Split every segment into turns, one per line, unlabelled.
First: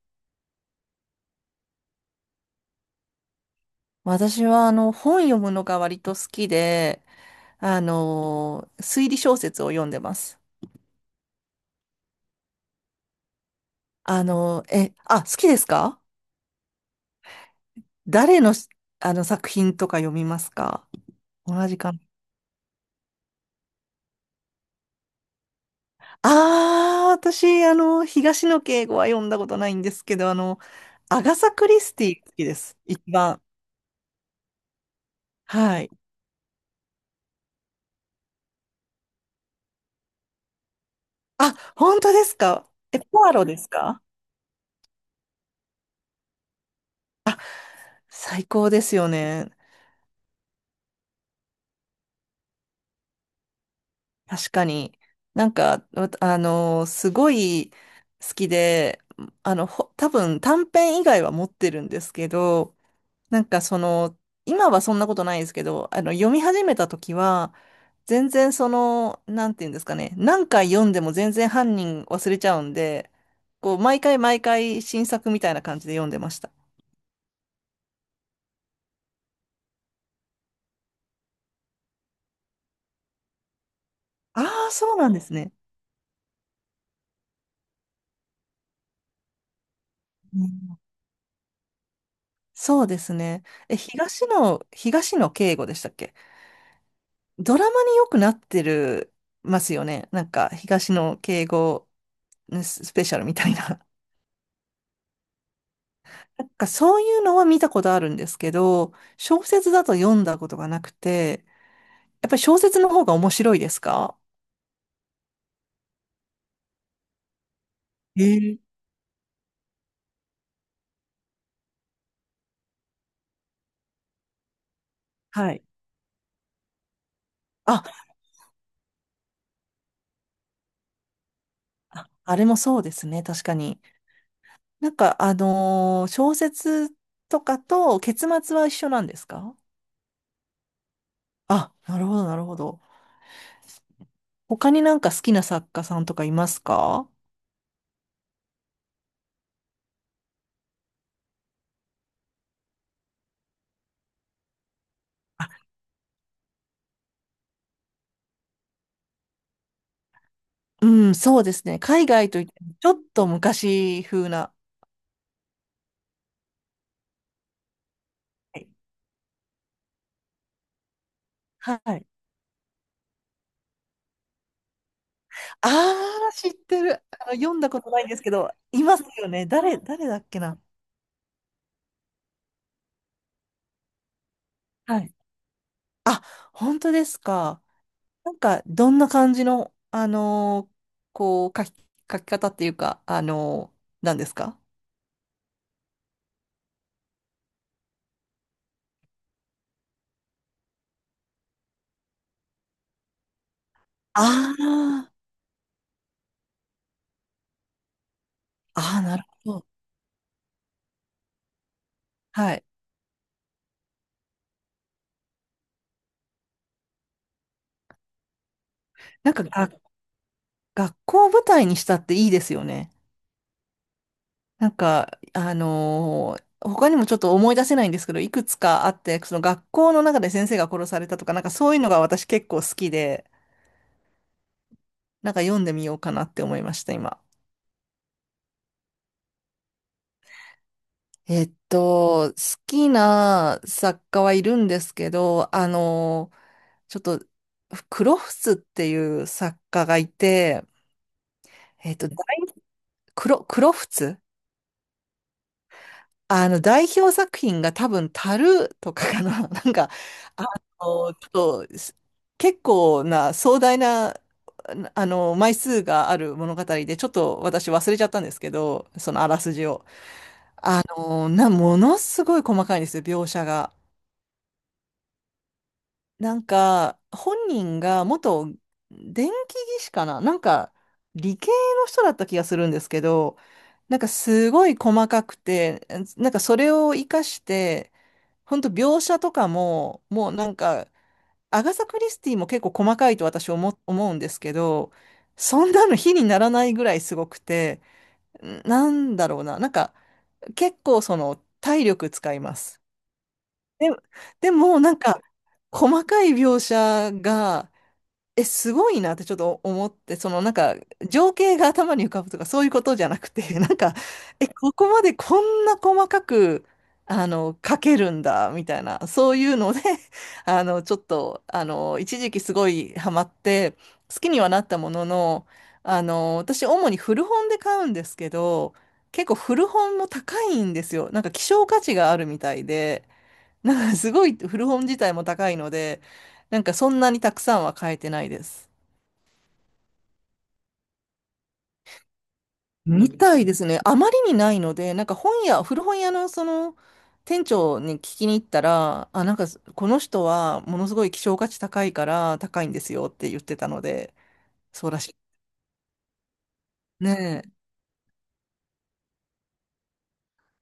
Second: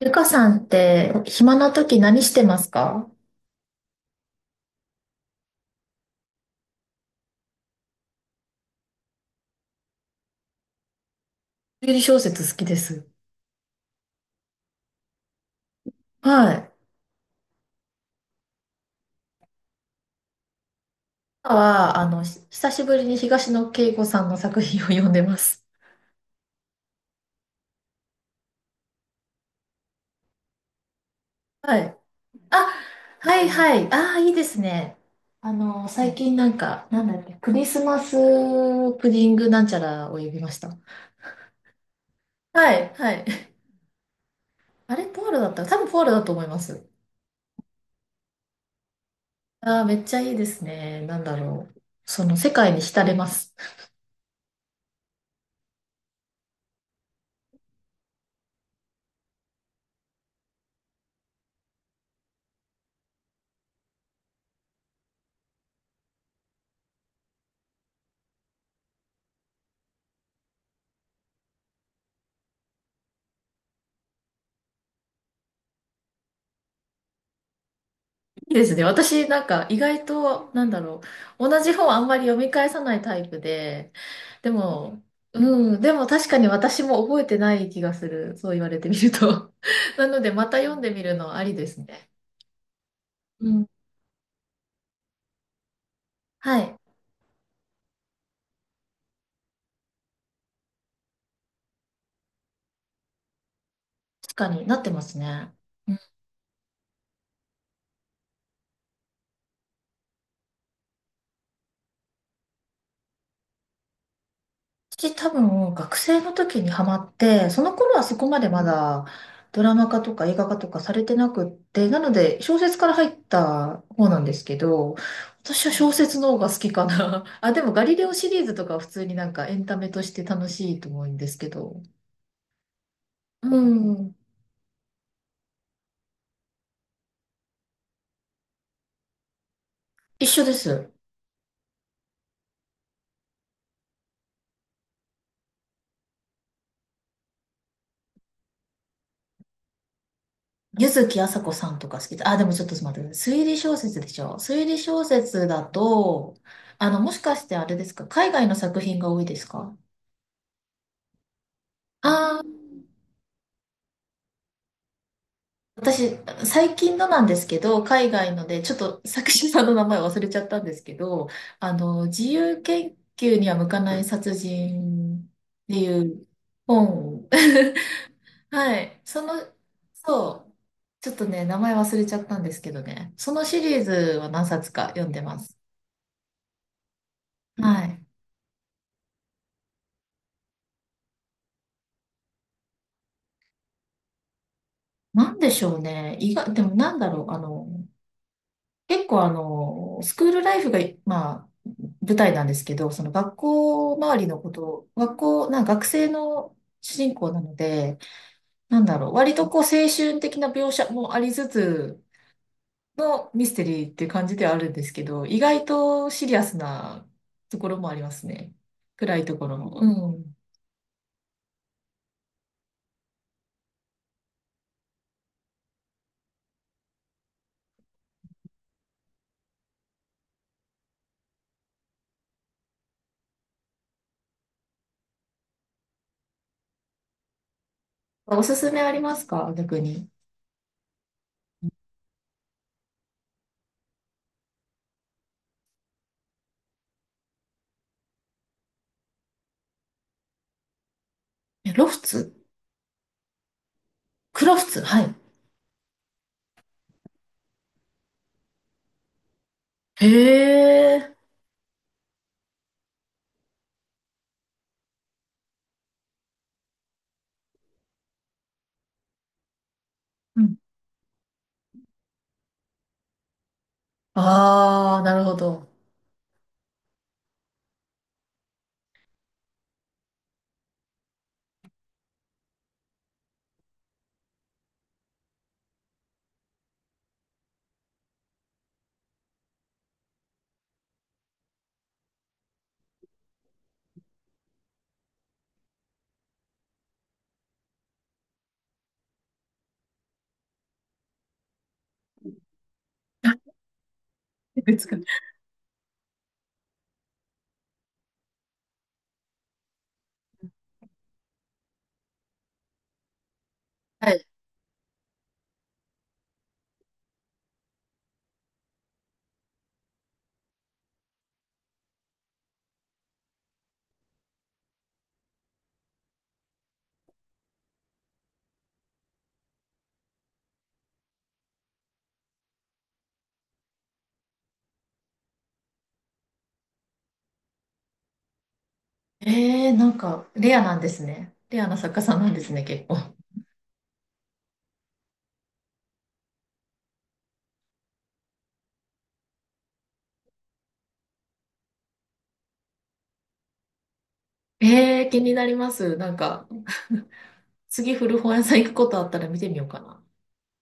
ゆかさんって暇な時何してますか？
私は本読むのが割と好きで、推理小説を読んでます。
推理小説好きです。
好きですか？
はい。
誰のし、あの作品とか読みますか？
今
同じか
は、
な。
久しぶりに東野圭吾さんの作品を読んでます。
ああ、私、東野圭吾は読んだことないんですけど、アガサ・ク
は
リス
い。
ティ好きで
あ、
す。一番。
はいはい。ああ、いいですね。あ
は
の、
い。
最近なんか、なんだっけ、クリスマスプディングなんちゃらを呼びました。
あ、本当ですか？
はい
え、
は
ポアロ
い。
ですか？
あれ、ポールだった、多分ポールだと思います。
最高ですよね。
ああ、めっちゃいいですね。なんだろう。その世界に浸れます。
確かに。なんか、わあのすごい好きで、多分短編以外は持ってるんですけど、なんか今はそんなことないですけど、読み始めた時は、全然なんていうんですかね、何回読んでも全然犯人忘れちゃうんで、こう、毎回毎回新作みたいな感じで読んでました。
いいですね。私、なんか、意外と、なんだろう。同じ本あんまり読み返さないタイプで、で
ああ、そう
も、
なんですね。
うん、でも確かに私も覚えてない気がする。そう言われてみると。なので、
う
また読
ん。
んでみるのありですね。
そうですね。
うん。
え、東野圭吾でしたっけ？
はい。
ドラマによくなってるますよね。なんか、東野敬吾スペシャルみたいな。
確かになってますね。うん。
なんか、そういうのは見たことあるんですけど、小説だと読んだことがなくて、やっぱり小説の方が面白いですか？
私多分学生の時にハマって、その頃はそこまで
え
ま
え。
だドラマ化とか映画化とかされてなくって、なので小説から入った方なんですけど、
はい。
私は小説の方が好きかな。あ、でも
あ、
ガリレオシリーズとかは普通になんかエンタメとして楽しいと思うんですけど。
あ、あれもそうですね、確か
う
に。
ん。
なんか、小説とかと結末は一緒なんですか？
一緒です。
あ、なるほど、なるほど。他になんか好きな作家さんとかいますか？
柚木麻子さんとか好きで、あ、でもちょっと待ってください。推理小説でしょ。推理小説だと、あの、もしかしてあれですか？海外の作品が多いですか？
うん、そうですね。海外
あ、
と
あ
いっても、
ー、
ちょっと昔風な。
私、最近のなんですけど、海外ので、ちょっと作者さんの名前忘れちゃったんですけど、あ
は
の、
い。
自由研究には向かない殺人っ
あ
ていう
あ、知ってる。
本。
読んだことないんですけど、
は
いま
い。
す
そ
よ
の、
ね。誰だっけ
そう。
な。
ちょっとね、名前忘れちゃったんですけどね。そのシリーズは何冊か
は
読ん
い。
でます。
あ、本当ですか。
はい。
なんか、どんな感じの、こう、書き方っていうか、なんですか？
なんでしょうね。意外、でもなんだろう。あの、結構あの、スクールライフが、まあ、舞台なんですけど、その学校周りのこ
あ
と、
あー、
学校、なんか学生の主人公なので、なんだ
あー、
ろう、
なる
割と
ほ
こう
ど。
青春的な描写もありつつ
はい。
のミステリーっていう感じではあるんですけど、意外とシリアスなところもありますね。暗い
なん
と
か
ころ
が、
も。うん。
学校を舞台にしたっていいですよね。なんか、他にもちょっと思い出せないんですけど、いくつかあって、その学校の中で先生が殺されたとか、なんかそういうのが私結構好きで、なんか読んでみようかなって思いました、今。
おすすめありますか、逆に？
好きな作家はいるんですけど、ちょっと、クロフツっていう作家がいて、
えロ
えっ
フ
と、大
ツ、
クロ、クロフツ。
クロフツ、はい。
代表作品が多分、タルーとかかな。なんか、
へ
あ
え。
ちょっと、結構な壮大な、枚数がある物語で、ちょっと私忘れちゃったんですけど、そのあらすじを。
うん。
ものすごい細かいんですよ、描写が。
ああ、なるほど。
なんか、本人が元電気技師かな、なんか、理系の人だった気がするんですけど、なんかすごい細かくて、なんかそれを活かして、本当描写とかも、もうなんか、アガサ・クリスティも結構細かいと私思うんですけど、そんなの比にならないぐらいすごくて、なんだろうな、なんか結構その体力使います。で、で も
別
な
か、
んか細かい描写がすごいなってちょっと思って、そのなんか情景が頭に浮かぶとかそういうことじゃなくて、なんか、
はい。
ここまでこんな細かく、書けるんだ、みたいな、そういうので、ちょっと、一時期すごいハマって、好きにはなったものの、私主に古本で買うんですけど、結構古本も高いんですよ。なんか希少価値があるみたいで、なんかすごい古本自体も高いので、なんかそんなにたくさんは買えてないです。
えー、なんか、レアなんですね。レアな作家さんなんですね、結
う
構。
ん。みたいですね。あまりにないので、なんか本屋、古本屋のその店長に聞きに行ったら、あ、なんかこの人はものすごい希少価値高いから高いんですよって言ってたので、そうら
え
し
ー、
い。
気になります。なんか、
ね
次古本屋さん行くことあったら見てみようかな。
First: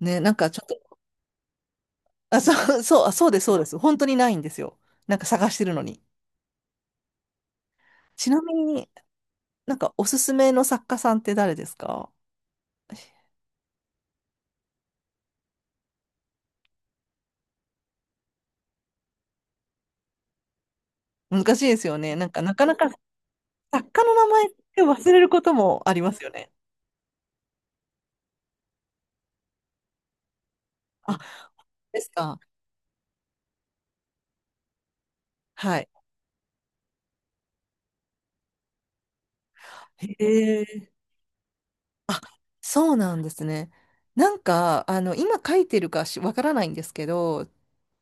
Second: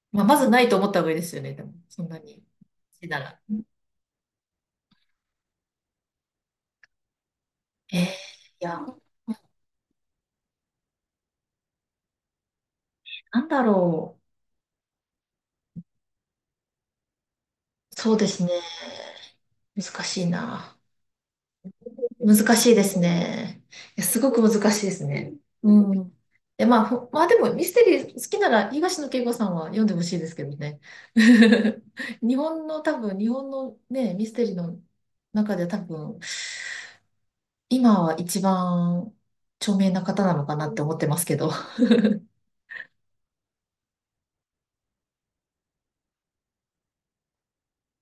え、ねえ、
まあ、
なん
まず
かち
な
ょっ
いと思っ
と、
た方がいいですよね、でも、そんな
あ、
に。
そう、そう、あ、
な
そうで
ら。
す、そうです。本当にないんですよ。なんか探してるのに。
えー、い
ちなみ
や、
に、なんかおすすめの作家さんって誰ですか？
なんだろう。そうですね。難しいな。
難しいですよね。なんかな
難
か
しい
な
で
か
すね。
作
いや、
家の
す
名
ごく
前っ
難し
て
いです
忘れる
ね。
こともあ
う
りま
ん。
すよね。
で、まあ、まあでもミステリー好きなら東野圭吾さんは読んでほしいですけどね。
あ、です
日
か。
本の多分、日本のね、ミステリーの中で多
はい。
分、今は一番著名な
へ
方なのかなって
え。
思ってますけど。あ
あ、そうなんですね。なんか、今書いてるかしわからないんですけど、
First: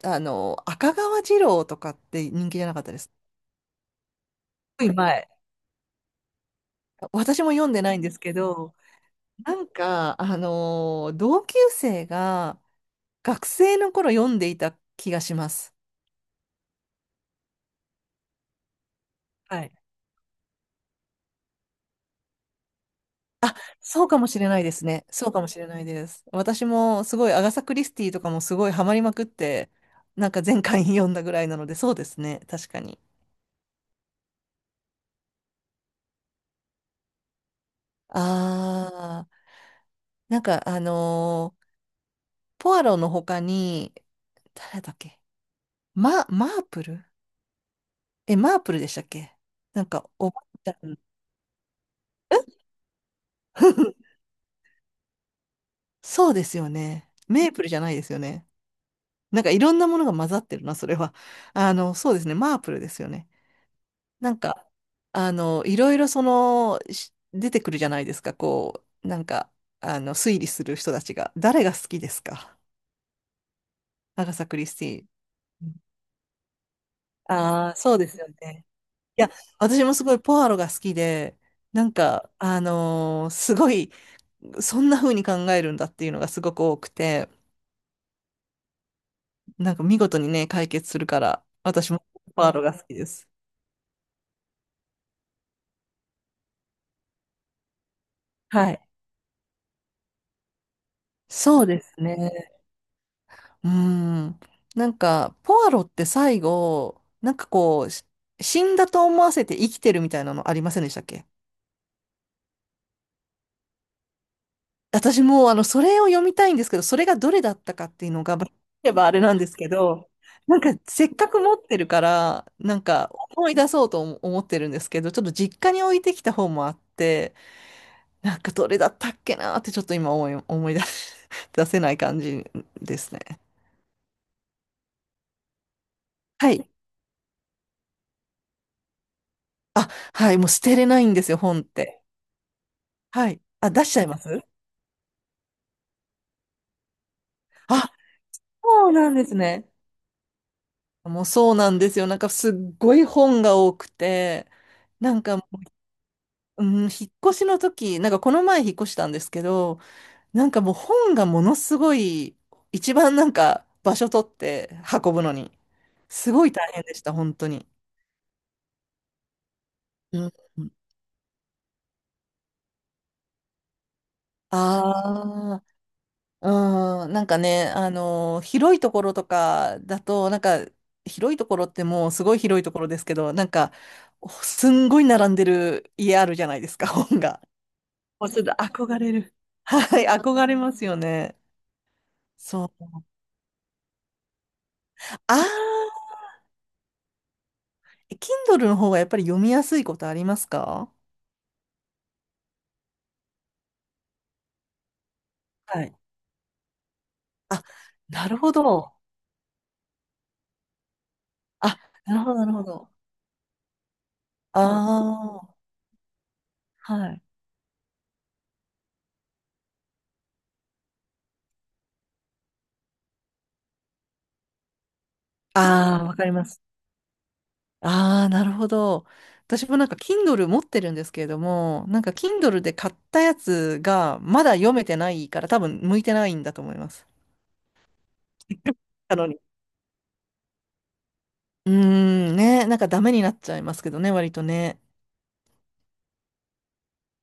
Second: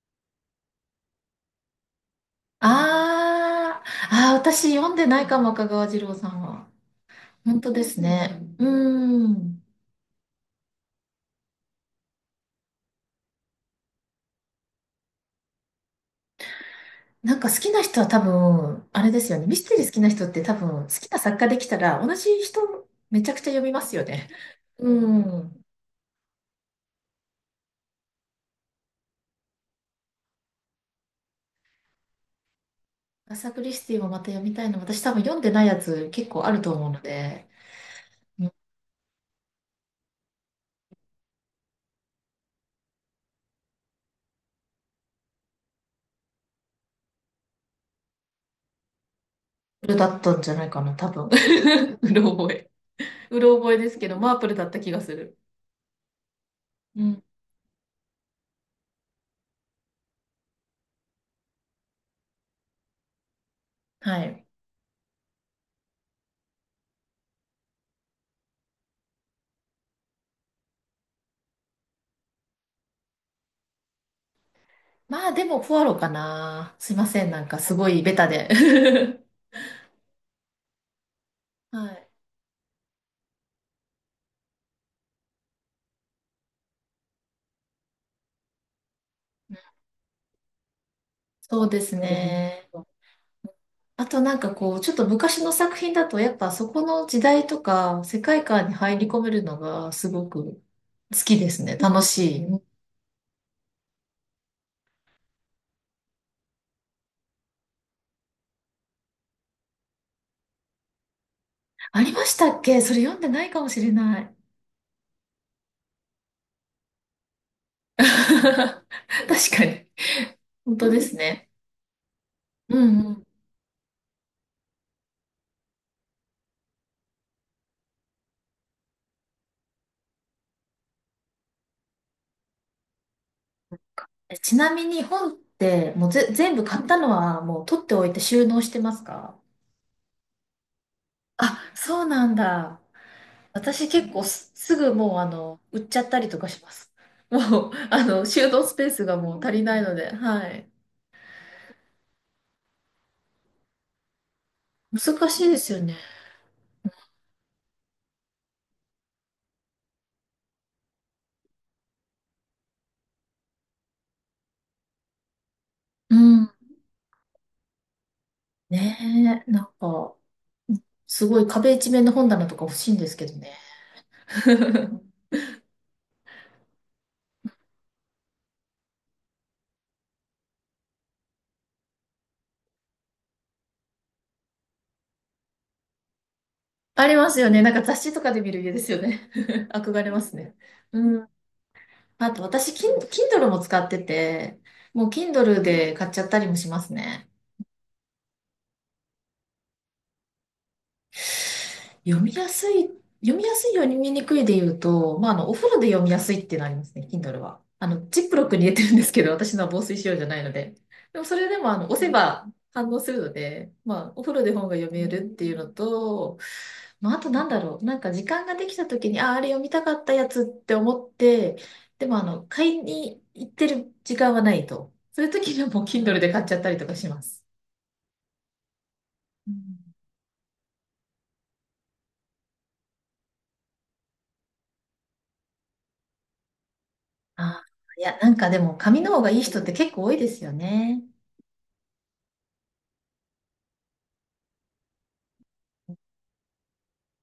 赤川次郎とかって人気じゃなかったです。す
あ、ああ、私
ごい
読んでない
前。
かも、赤川次郎さんは。
私も
本
読ん
当
で
で
ない
す
んですけ
ね。
ど、
う
な
ん。
んか、同級生が学生の頃読んでいた気がします。
なんか好きな人は多分、あれですよね。ミ
は
ス
い。
テリー好きな人って多分、好きな作家できたら、同じ人めちゃくちゃ読みますよ
そうかも
ね。
しれないです
う
ね。そうかもし
ん。
れないです。私もすごいアガサ・クリスティとかもすごいハマりまくって、なんか前回読んだぐらいなので、そうですね。確かに。
アサクリスティもまた読みたいの。私多分読んでないやつ結構あると思うので、うん。
あー、なんかポアロの他に、誰だっけ？マープル。え、マープルでしたっけ？なん
プル
か、
だっ
お
た
ば
んじゃ
あ
ない
ち
か
ゃ
な、
ん。
多分。うろ覚え。うろ覚えですけ ど、マープルだった気がする。
そうですよ
う
ね。
ん。
メープルじゃないですよね。なんかいろんなものが混ざってるな、それは。そうですね。マープルですよね。
は
なん
い。
か、いろいろ出てくるじゃないですか、こう、なんか、推理する人たちが。誰が好きですか？アガサ・クリスティー
まあでも、
ン。
ポアロかな。すいません。なんか
あ
す
あ、
ご
そう
い
で
ベ
すよ
タで。
ね。い や、私もすごいポアロが好きで、な
は
ん
い。
か、すごい、そんな風に考えるんだっていうのがすごく多くて、なんか見事にね、解決するから、
そうで
私
す
もポアロ
ね。
が好きです。
あとなんかこう、ちょっと昔の作品だと、やっぱそこの時代とか世界観
は
に
い。
入り込めるのがすごく好きで
そ
す
う
ね。
です
楽し
ね。
い。
うーん。なんか、ポアロって最後、なんかこう、死んだと思わせて生きてるみたいなのありませんでしたっけ？
ありましたっけ？それ読んでないかもしれない。
私もう、それを読みたいんですけど、それがどれだったかっていう のが、まあ聞けばあれなんで
確
す
か
け
に。
ど、なんか、
本当で
せっ
す
かく
ね。
持ってるから、な
う
ん
んう
か、
ん。
思い出そうと思ってるんですけど、ちょっと実家に置いてきた本もあって、なんか、どれだったっけなーって、ちょっと今思い出し 出せない感じですね。
ちなみに本ってもう
は
全部
い。
買ったのはもう取っておいて収納してますか？
あ、はい、もう捨てれないんですよ、
あ、
本っ
そ
て。
うなんだ。
はい。あ、出
私
しちゃい
結
ま
構
す？
すぐもうあの、売っちゃったりとかします。もう、
あ、
あの、収納スペー
そう
ス
なん
が
です
もう足り
ね。
ないので、はい。
もうそうなんですよ。なんかすっごい本が多くて、なん
難
か、
しいですよね。
うん、引っ越しの時、なんかこの前引っ越したんですけど、なんかもう本がものすごい、一番なんか場所取って運ぶのに、
う
すご
ん。
い大変でした、本当に。
ねえ、なんか、
うん。
すごい壁一面の本棚とか欲しいんですけどね。
あうん、なんかね、広いところとかだと、なんか、広いところってもうすごい広いところですけど、なんか、すんごい並んでる家あるじゃないですか、
あり
本
ます
が。
よね。なんか雑誌と
もう
かで
ちょっ
見
と
る家です
憧
よ
れ
ね。
る。
憧
はい、
れます
憧れ
ね。
ますよ
うん。
ね。
あと
そ
私、
う。
Kindle も使ってて、もう Kindle で
あ
買っちゃったりもしますね。
ー、Kindle の方がやっぱり読みやすいことありますか？
読みやすい、読みやすい読みにくいで言うと、まあ、あの、お風呂
は
で
い。
読みやすいっていうのありますね、Kindle は。
あ、
あの、ジ
な
ップ
る
ロッ
ほ
クに入れてる
ど。
んですけど、私のは防水仕様じゃないので。でも、それでも、あ
あ、
の、押せ
なるほど、
ば
なるほ
反
ど。
応するので、まあ、お風呂で
あ
本が読めるってい
あ、
うのと、ま
は
あ、あ
い。
となんだろう、なんか時間ができた時に、あ、あれ読みたかったやつって思って、でも、あの、買いに行ってる時間はないと。そういう時にはもう
ああ、わ
Kindle
か
で
り
買っ
ま
ちゃっ
す。
たりとかします。
ああ、なるほど。
う
私もなん
ん。
か Kindle 持ってるんですけれども、なんか Kindle で買ったやつがまだ読めてないから多分向いてないんだと思います。
あー、いや、なんかでも髪の
な
方
の
がい
に。
い人って結構多いですよね。
うーん、ね、なんかダメになっちゃいますけどね、割とね。